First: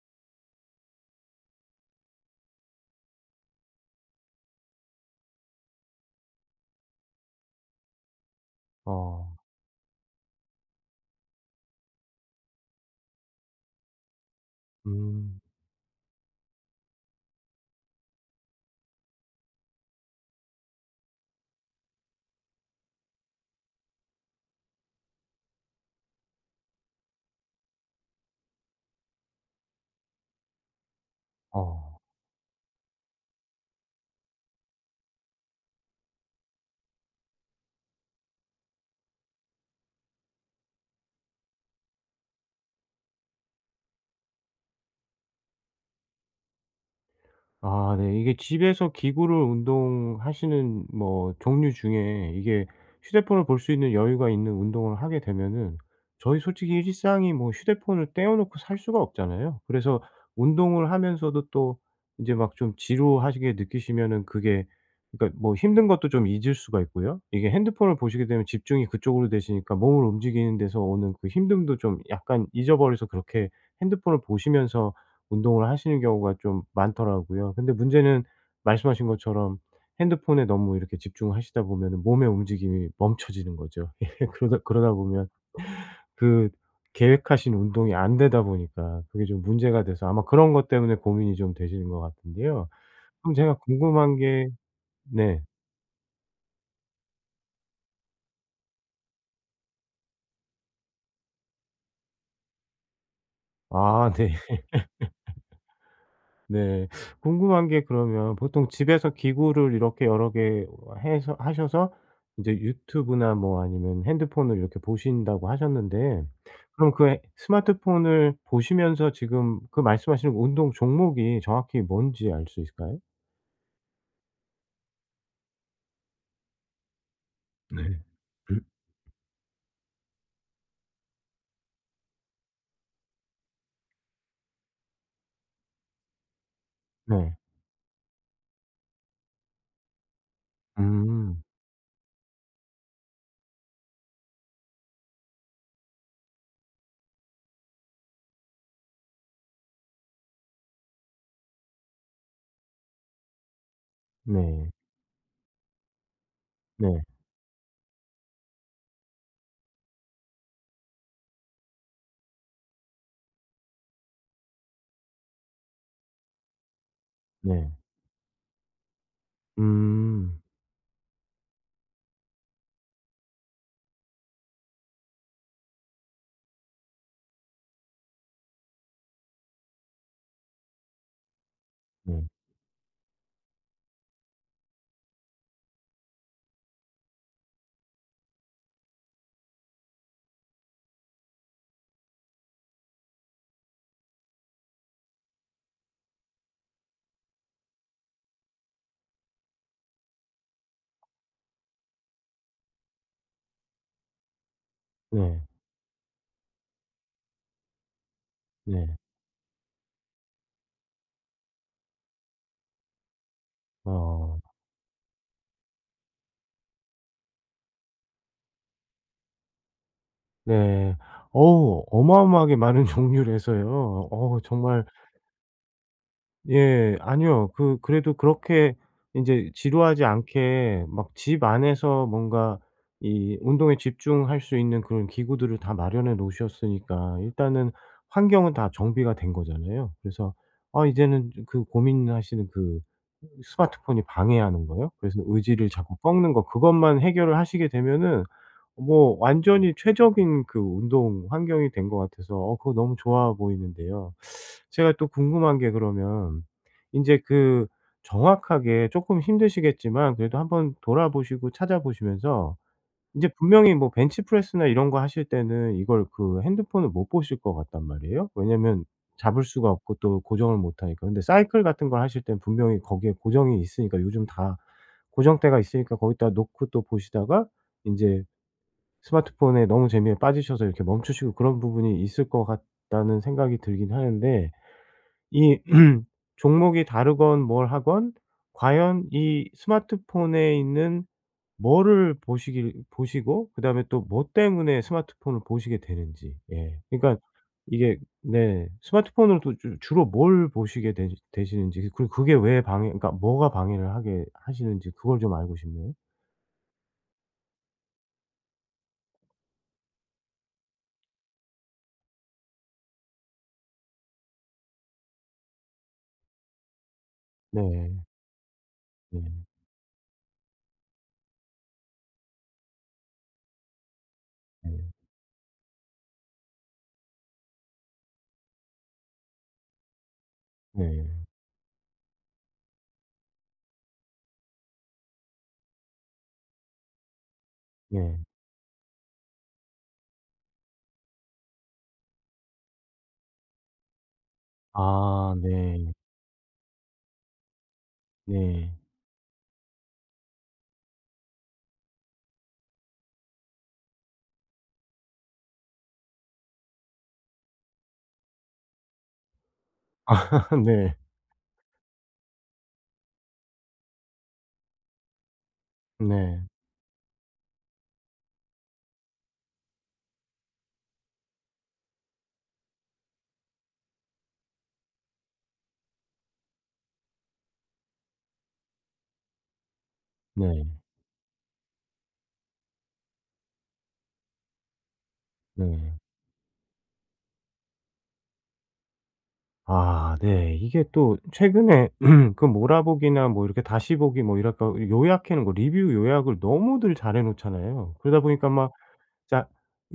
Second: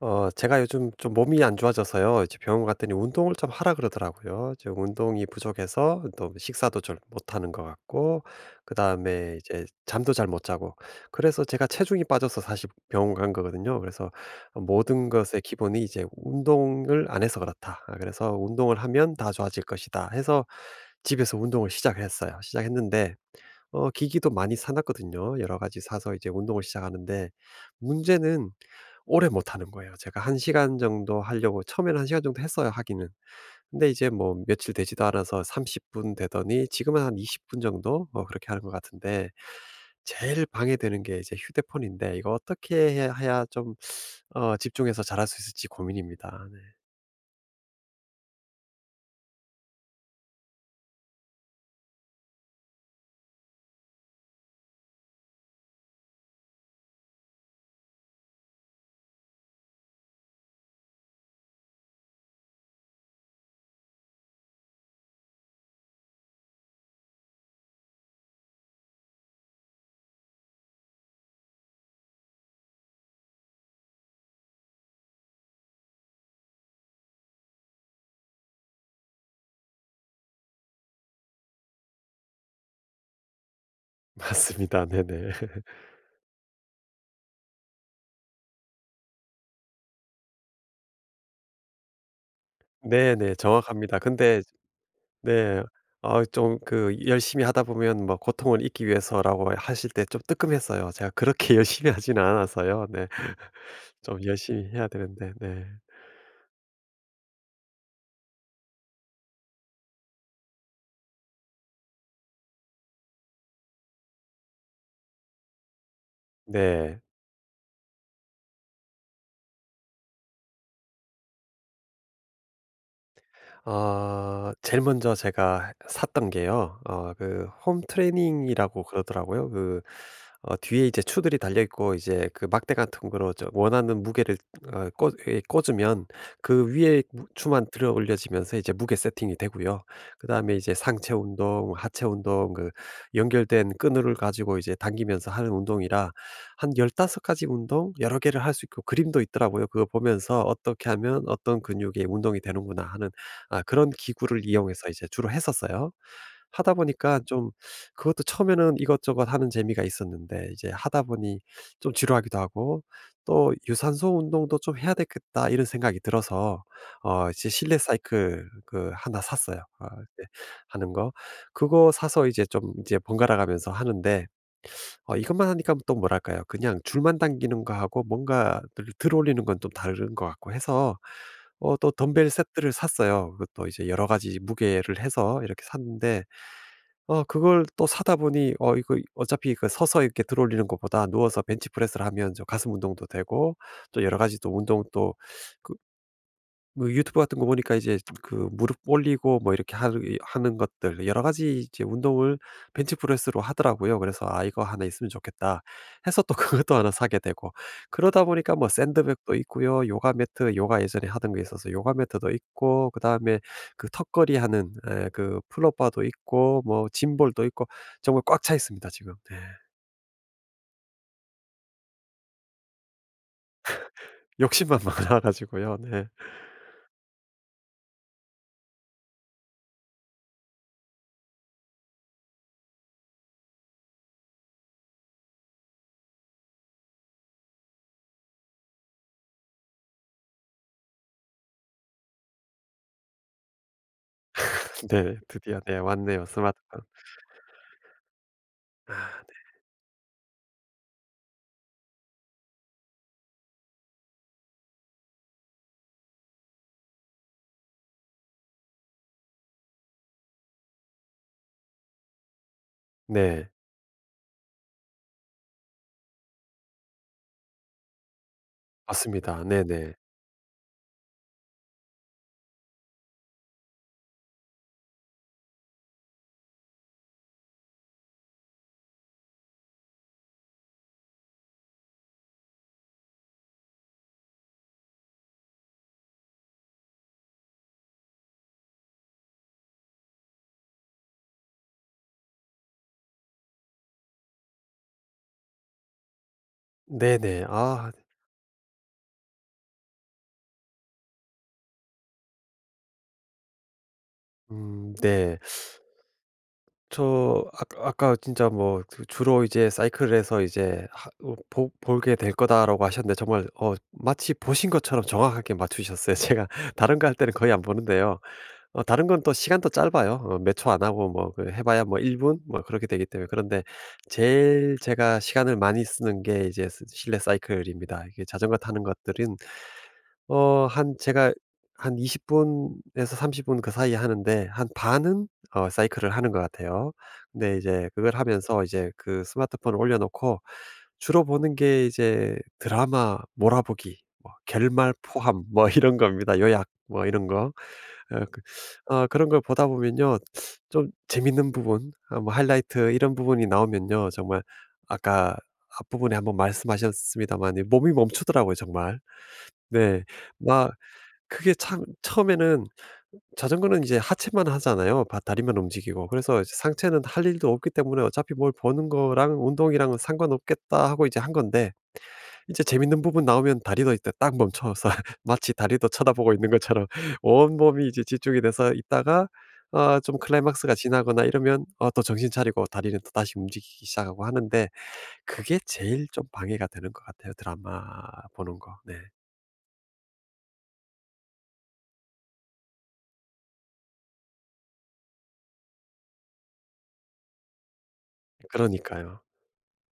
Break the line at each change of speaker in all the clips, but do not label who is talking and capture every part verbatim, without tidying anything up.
어 제가 요즘 좀 몸이 안 좋아져서요. 이제 병원 갔더니 운동을 좀 하라 그러더라고요. 지금 운동이 부족해서 또 식사도 잘 못하는 것 같고
어.
그다음에 이제 잠도 잘 못 자고 그래서 제가 체중이 빠져서 사실 병원 간 거거든요. 그래서 모든
음.
것의 기본이 이제 운동을 안 해서 그렇다. 아 그래서 '운동을 하면 다 좋아질 것이다.' 해서 집에서 운동을 시작했어요. 시작했는데 어 기기도 많이 사 놨거든요. 여러 가지 사서 이제 운동을 시작하는데 문제는 오래 못 하는 거예요. 제가 한 시간 정도 하려고
어.
처음에는 한 시간 정도 했어요 하기는. 근데 이제 뭐 며칠 되지도 않아서 삼십 분 되더니 지금은 한 이십 분 정도 뭐 그렇게 하는 것 같은데 제일 방해되는 게 이제 휴대폰인데 이거 어떻게 해 해야 좀 어 집중해서 잘할 수 있을지 고민입니다. 네.
아 네. 이게 집에서 기구를 운동하시는 뭐 종류 중에 이게 휴대폰을 볼 수 있는 여유가 있는 운동을 하게 되면은 저희 솔직히 일상이 뭐 휴대폰을 떼어 놓고 살 수가 없잖아요. 그래서 운동을 하면서도 또 이제 막 좀 지루하시게 느끼시면은 그게 그러니까 뭐 힘든 것도 좀 잊을 수가 있고요. 이게 핸드폰을 보시게 되면 집중이 그쪽으로 되시니까 몸을 움직이는 데서 오는 그 힘듦도 좀 약간 잊어버려서 그렇게 핸드폰을 보시면서 운동을 하시는 경우가 좀 많더라고요. 근데 문제는 말씀하신 것처럼 핸드폰에 너무 이렇게 집중하시다 보면은 몸의 움직임이 멈춰지는 거죠. 예, 그러다
맞습니다.
그러다 보면
네네.
그 계획하신 운동이 안 되다 보니까 그게 좀 문제가 돼서 아마 그런 것 때문에 고민이 좀 되시는 것 같은데요. 그럼
네네.
제가
정확합니다.
궁금한
근데
게 네.
네. 어, 좀 그 열심히 하다 보면 뭐 고통을 잊기 위해서라고 하실 때 좀 뜨끔했어요. 제가 그렇게 열심히 하지는 않아서요. 네.
아
좀
네.
열심히 해야 되는데 네.
네. 궁금한 게 그러면 보통 집에서 기구를 이렇게 여러 개 해서 하셔서 이제 유튜브나 뭐 아니면 핸드폰을 이렇게 보신다고 하셨는데 그럼
네.
그 해- 스마트폰을 보시면서 지금 그 말씀하시는 운동 종목이 정확히 뭔지 알 수 있을까요?
어 제일 먼저 제가 샀던 게요. 어 그 홈
네. 음.
트레이닝이라고 그러더라고요. 그 어 뒤에 이제 추들이 달려 있고 이제 그 막대 같은 거로 저 원하는 무게를 어 꽂 예, 꽂으면 그 위에 무
네.
추만 들어 올려지면서 이제 무게 세팅이 되고요. 그다음에 이제 상체
음.
운동, 하체 운동 그 연결된 끈을 가지고 이제 당기면서 하는 운동이라 한 15 가지 운동 여러 개를 할 수 있고 그림도 있더라고요. 그거 보면서 '어떻게 하면 어떤 근육의 운동이 되는구나.' 하는 아 그런 기구를
네.
이용해서 이제 주로 했었어요. 하다
네.
보니까 좀 그것도 처음에는 이것저것 하는 재미가 있었는데 이제 하다 보니 좀 지루하기도 하고 또 '유산소 운동도 좀 해야 되겠다.' 이런 생각이 들어서 어 이제
네.
실내 사이클 그 하나 샀어요. 아 이제
음.
하는 거. 그거 사서 이제 좀 이제 번갈아 가면서 하는데 어 이것만 하니까 뭐 또 뭐랄까요. 그냥 줄만 당기는 거하고 뭔가 들 들어올리는 건 좀 다른 것 같고 해서 어 또
네.
덤벨 세트를 샀어요. 그것도 이제 여러 가지 무게를 해서 이렇게 샀는데 어 그걸 또 사다 보니 어 이거 어차피 그 서서 이렇게 들어올리는 것보다 누워서 벤치프레스를 하면 저 가슴 운동도 되고 또 여러 가지 또 운동 또 뭐 유튜브 같은 거 보니까 이제 그 무릎 올리고 뭐 이렇게 하는 하는 것들 여러 가지 이제 운동을 벤치프레스로 하더라고요. 그래서 '아 이거 하나 있으면
네.
좋겠다.' 해서 또 그것도 하나 사게 되고 그러다 보니까 뭐
네.
샌드백도 있고요. 요가 매트 요가 예전에 하던 게 있어서 요가 매트도 있고 그다음에 그 턱걸이
어.
하는 에, 그 플랫바도 있고 뭐 짐볼도 있고 정말 꽉 차 있습니다 지금. 네.
네. 어우 어마어마하게 많은 종류라서요. 어
욕심만
정말
많아 가지고요. 네.
예. 아니요. 그 그래도 그렇게 인제 지루하지 않게 막 집 안에서 뭔가 이 운동에 집중할 수 있는 그런 기구들을 다 마련해 놓으셨으니까 일단은 환경은 다 정비가 된 거잖아요. 그래서 아 이제는 그 고민하시는 그 스마트폰이 방해하는 거요.
네.
그래서
드디어
의지를
네
자꾸
왔네요
꺾는 거
스마트폰.
그것만 해결을 하시게 되면은 뭐 완전히 최적인 그 운동 환경이 된 것 같아서 어 그거 너무 좋아 보이는데요. 제가 또 궁금한 게 그러면 인제 그 정확하게 쪼끔 힘드시겠지만 그래도 한번 돌아보시고 찾아보시면서 인제
네.
분명히 뭐 벤치프레스나 이런 거 하실 때는 이걸 그 핸드폰을 못 보실 것 같단 말이에요. 왜냐면 잡을
맞습니다.
수가 없고
네네.
또 고정을 못 하니까. 근데 사이클 같은 걸 하실 땐 분명히 거기에 고정이 있으니까 요즘 다 고정대가 있으니까 거기다 놓고 또 보시다가 인제 스마트폰에 너무 재미에 빠지셔서 이렇게 멈추시고 그런 부분이 있을 것 같다는 생각이 들긴 하는데 이 종목이 다르건 뭘 하건 과연 이 스마트폰에 있는 뭐를 보시길 보시고 그다음에 또 뭐 때문에 스마트폰을 보시게 되는지. 예. 그러니까
네네. 아
이게 네. 스마트폰으로 또 주 주로 뭘 보시게 되시 되시는지 그리고 그게 왜 방해 그러니까 뭐가 방해를 하게 하시는지
음
그걸 좀
네.
알고 싶네요.
저 아까 아까 진짜 뭐 그 주로 이제 '사이클에서 이제 하 어 보 볼게 될 거다.'라고 하셨는데 정말 어 마치 보신 것처럼 정확하게 맞추셨어요. 제가 다른 거 할 때는 거의 안
네.
보는데요. 어 다른
네.
건 또 시간도 짧아요. 어 몇 초 안 하고 뭐 그 해 봐야 뭐 일 분 뭐 그렇게 되기 때문에. 그런데 제일
네.
제가 시간을 많이 쓰는 게 이제 스 실내 사이클입니다. 이게 자전거 타는 것들은 어 한
네.
제가 한 이십 분에서 삼십 분 그 사이에 하는데 한 반은 어 사이클을 하는 것 같아요. 근데 이제 그걸
네.
하면서 이제 그 스마트폰을 올려놓고 주로 보는 게 이제 드라마 몰아보기 뭐 결말
아
포함 뭐
네.
이런 겁니다. 요약 뭐 이런 거. 어 그
네.
어 그런 걸 보다 보면요. 좀 재밌는 부분 아 뭐 하이라이트 이런 부분이 나오면요. 정말 아까 앞부분에 한번 말씀하셨습니다만 몸이 멈추더라고요 정말. 네.
아
막
네.
그게 참 처음에는 자전거는 이제 하체만 하잖아요. 바 다리만 움직이고. 그래서
네.
이제 상체는 할 일도 없기 때문에 '어차피 뭘 보는 거랑 운동이랑은 상관없겠다.' 하고 이제 한 건데 이제 재밌는 부분 나오면 다리도 이때 딱 멈춰서 마치 다리도 쳐다보고 있는 것처럼 온몸이 이제 집중이 돼서 있다가 아, 좀 클라이막스가
네.
지나거나 이러면 어 또 정신 차리고 다리는 또 다시 움직이기 시작하고 하는데 그게
네.
제일 좀 방해가 되는 것 같아요, 드라마 보는 거. 네.
아 네. 이게 또 최근에 그 몰아보기나 뭐 이렇게 다시 보기 뭐 이럴까 요약해 놓은 거 리뷰 요약을 너무들 잘해 놓잖아요. 그러다 보니까 막
그러니까요.
자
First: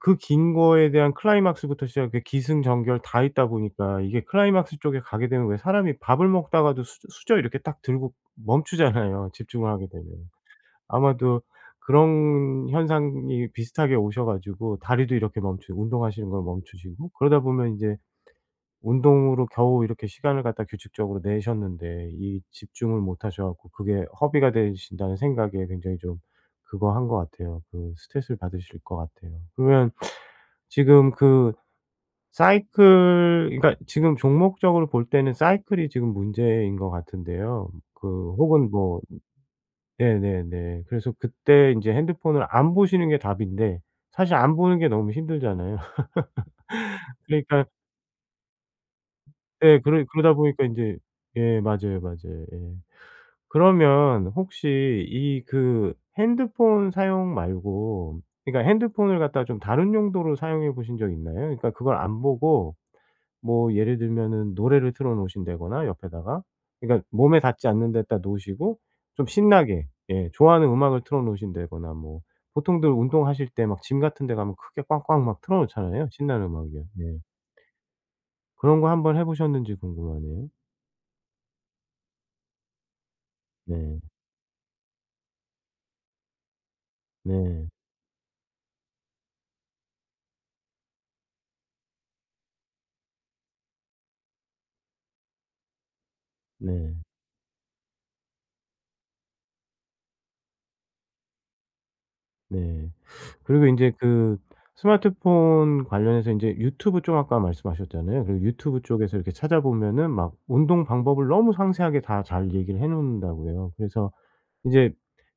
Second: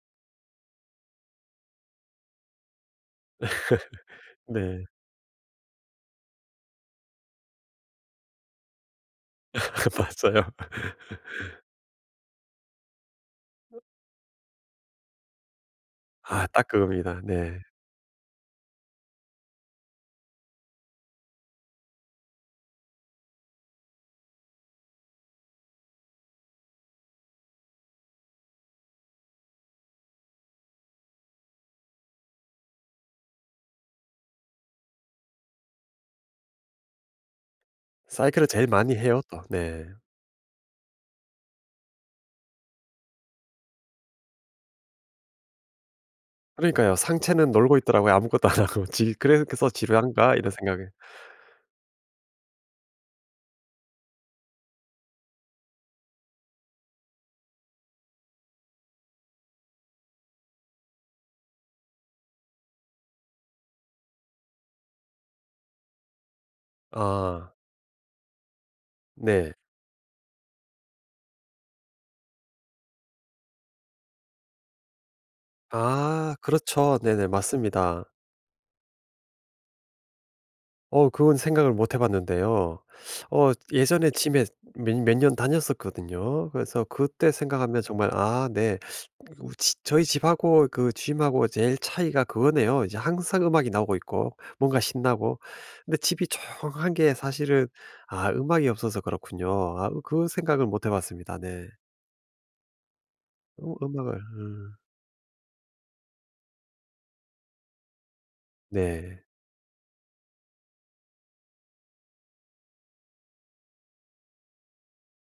그 긴 거에 대한 클라이막스부터 시작해 기승전결 다 있다 보니까 이게 클라이막스
네.
쪽에 가게 되면 왜 사람이 밥을 먹다가도 수 수저 이렇게 딱 들고 멈추잖아요, 집중을 하게 되면.
맞아요.
아마도 그런 현상이 비슷하게 오셔 가지고 다리도 이렇게 멈추고 운동하시는 걸
아 딱
멈추시고
그겁니다.
그러다
네.
보면 이제 운동으로 겨우 이렇게 시간을 갖다 규칙적으로 내셨는데 이 집중을 못 하셔 갖고 그게 허비가 되신다는 생각에 굉장히 좀 그거 한 것 같아요. 그 스트레스를 받으실 것 같아요. 그러면 지금 그 사이클 그러니까 지금 종목적으로 볼 때는 사이클이 지금 문제인 것 같은데요. 그
사이클을 제일
혹은
많이
뭐
해요 또. 네.
네네네. 그래서 그때 인제 핸드폰을 안 보시는 게 답인데 사실 안 보는 게 너무 힘들잖아요.
그러니까요. 상체는
그러니까
놀고 있더라고요 아무것도 안 하고. 지 '그래서
예 그러 그러다
지루한가?' 이런
보니까
생각에.
인제 예 맞아요, 맞아요. 예. 그러면 혹시 이 그 핸드폰 사용 말고 그러니까 핸드폰을 갖다가 좀 다른 용도로 사용해 보신 적 있나요? 그러니까 그걸 안 보고 뭐 예를 들면은 노래를 틀어 놓으신다거나 옆에다가 그러니까 몸에
아
닿지 않는 데다 놓으시고 좀
네.
신나게 예 좋아하는 음악을 틀어 놓으신다거나 뭐 보통들 운동하실 때 막 짐 같은 데 가면 크게 꽝꽝 막 틀어 놓잖아요,
아
신나는 음악이요.
그렇죠.
예.
네네. 맞습니다.
그런 거 한번 해 보셨는지 궁금하네요.
어 그건 생각을 못 해 봤는데요. 어
네.
예전에 짐에 몇 몇 년 다녔었거든요. 그래서 그때
네.
생각하면 정말 아 네. 우 지 저희 집하고 그 짐하고 제일 차이가 그거네요. 이제 항상 음악이 나오고 있고 뭔가 신나고. 근데 집이 조용한
네.
게 사실은 아 음악이 없어서 그렇군요. 아그 그 생각을 못 해 봤습니다. 네.
네. 그리고
음
인제
음악을
그
음
스마트폰 관련해서 인제 유튜브 쪽 아까 말씀하셨잖아요. 그리고 유튜브 쪽에서
네.
이렇게 찾아보면은 막 운동 방법을 너무 상세하게 다 잘 얘기를 해 놓는다고요. 그래서 이제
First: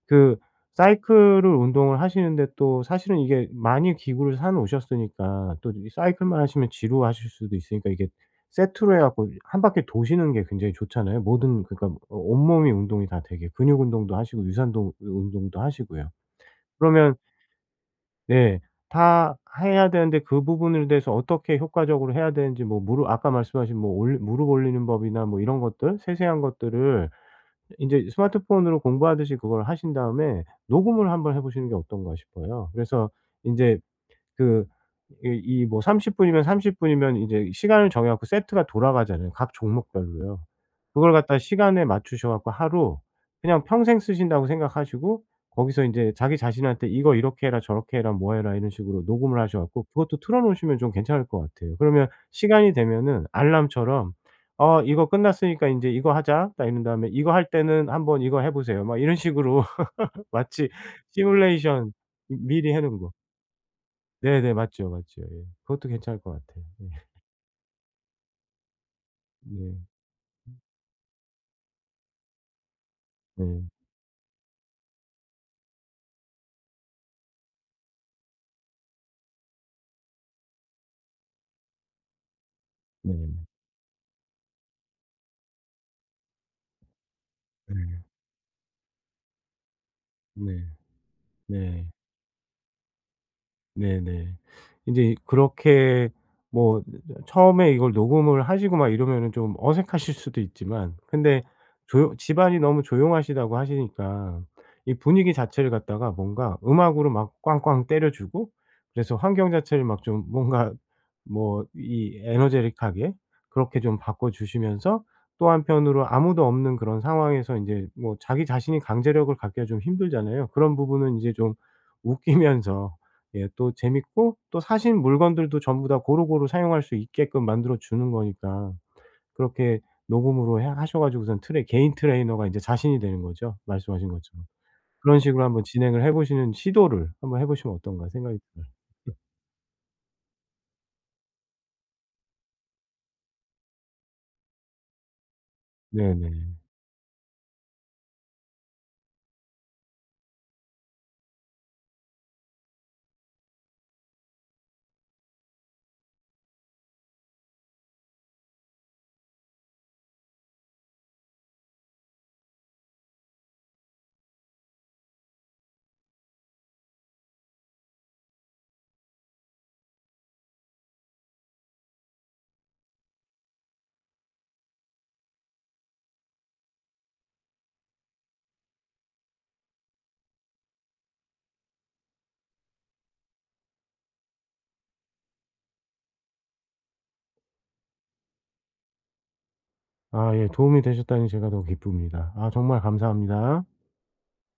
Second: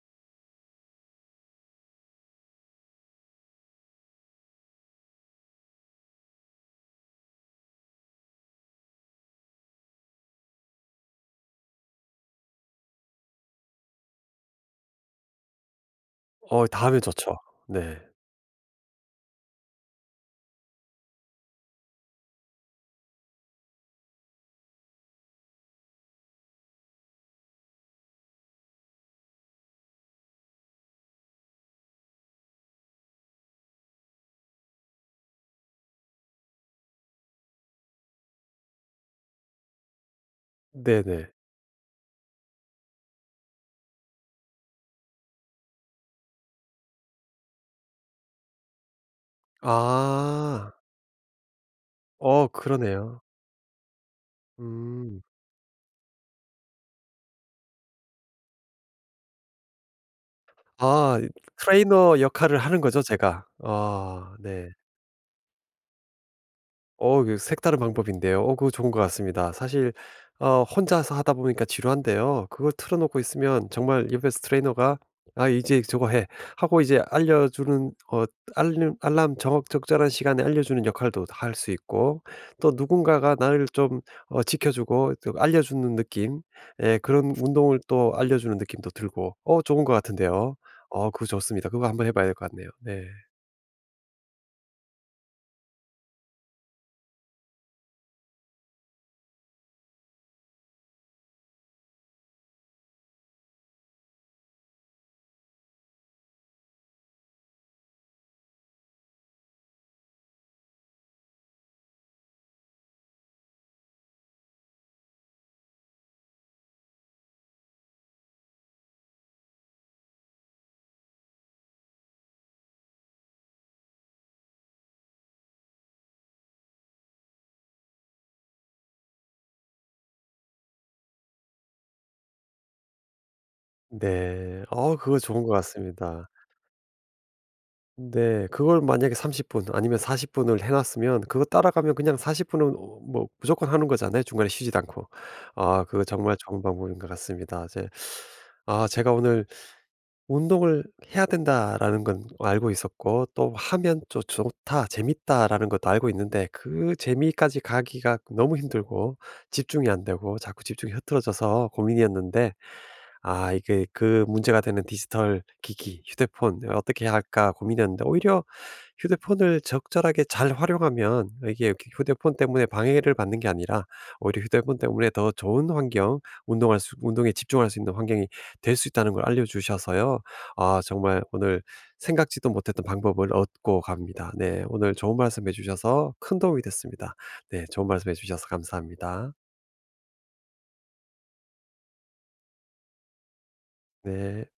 그 사이클을 운동을 하시는데 또 사실은 이게 많이 기구를 사 놓으셨으니까 또 이 사이클만 하시면 지루하실 수도 있으니까 이게 세트로 해 갖고 한 바퀴 도시는 게 굉장히 좋잖아요. 모든 그러니까 어 온몸이 운동이 다 되게 근육 운동도 하시고 유산동 운동도 하시고요.
어 다하면
그러면
좋죠. 네.
네. 다 해야 되는데 그 부분에 대해서 어떻게 효과적으로 해야 되는지 뭐 무릎 아까 말씀하신 뭐 올 무릎 올리는 법이나 뭐 이런 것들 세세한 것들을 인제 스마트폰으로 공부하듯이 그걸 하신 다음에 녹음을 한번 해 보시는 게 어떤가 싶어요. 그래서 인제 그 이 이 뭐 삼십 분 분이면 삼십 분 분이면 이제 시간을 정해 갖고 세트가 돌아가잖아요, 각 종목별로요. 그걸
네네.
갖다가 시간에 맞추셔 갖고 하루 그냥 평생 쓰신다고 생각하시고 거기서 인제 자기 자신한테 "이거 이렇게 해라. 저렇게 해라. 뭐 해라." 이런 식으로 녹음을 하셔 갖고 그것도 틀어
아.
놓으시면 좀 괜찮을 것 같아요. 그러면
어
시간이
그러네요.
되면은 알람처럼 "어 이거
음.
끝났으니까 인제 이거 하자." 딱 이런 다음에 "이거 할 때는 한번 이거 해 보세요." 막 이런 식으로 마치
아
시뮬레이션
트레이너
미
역할을
미리 해
하는
놓은
거죠
거.
제가. 아
네네.
네.
맞죠, 맞죠. 예. 그것도 괜찮을 것 같아요. 예.
어 그 색다른 방법인데요. 어 그거 좋은 것 같습니다.
네.
사실 어 혼자서 하다 보니까 지루한데요. 그걸 틀어 놓고
네.
있으면 정말 옆에서 트레이너가 "아 이제 저거 해." 하고 이제 알려주는 어 알림 알람 정확 적절한 시간에 알려주는 역할도 할 수 있고 또
네.
누군가가 나를 좀 어 지켜 주고 또 알려주는 느낌 예 그런 운동을
네.
또 알려주는 느낌도 들고 어 좋은 것 같은데요.
네.
어 그거 좋습니다.
네.
그거 한번 해 봐야 될 것 같네요. 네.
네네. 인제 그렇게 뭐 처음에 이걸 녹음을 하시고 막 이러면은 좀 어색하실 수도 있지만 근데 조용 집안이 너무 조용하시다고 하시니까 이 분위기 자체를 갖다가 뭔가 음악으로 막 꽝꽝 때려 주고 그래서 환경 자체를 막 좀 뭔가 뭐 이 에너제틱하게 그렇게 좀 바꿔 주시면서 또 한편으로 아무도 없는 그런 상황에서 인제 뭐 자기 자신이 강제력을 갖기가 좀 힘들잖아요. 그런 부분은 인제 좀 웃기면서 예 또 재밌고 또 사신 물건들도 전부 다 고루고루 사용할 수 있게끔 만들어 주는 거니까 그렇게 녹음으로 해 하셔 가지고선 트레 개인 트레이너가 이제 자신이 되는 거죠, 말씀하신 것처럼.
네. 어 그거
그런
좋은
식으로
것
한번 진행을 해
같습니다.
보시는 시도를 한번 해 보시면 어떤가 생각이
네.
들어요.
그걸 만약에 삼십 분 아니면 사십 분을 해 놨으면 그거 따라가면 그냥 사십 분은 어 뭐 무조건 하는 거잖아요 중간에 쉬지도 않고. 아 그거 정말
네네.
좋은 방법인 것 같습니다. 이제 아 제가 오늘 운동을 해야 된다라는 건 알고 있었고 또 하면 또 '좋다. 재밌다.'라는 것도 알고 있는데 그 재미까지 가기가 너무 힘들고 집중이 안 되고 자꾸 집중이 흐트러져서 고민이었는데 아 이게 그 문제가 되는 디지털 기기 휴대폰 '어떻게 해야 할까.' 고민이었는데 오히려 휴대폰을 적절하게 잘 활용하면 이게 이렇게 휴대폰 때문에 방해를 받는 게 아니라 오히려 휴대폰 때문에 더 좋은 환경 운동할 수 운동에 집중할 수 있는 환경이 될 수 있다는 걸 알려 주셔서요. 아 정말 오늘 생각지도 못했던 방법을 얻고 갑니다. 네. 오늘 좋은 말씀해 주셔서 큰 도움이 됐습니다. 네. 좋은 말씀해 주셔서 감사합니다.
아 예 도움이 되셨다니 제가 더 기쁩니다. 아 정말 감사합니다.
네.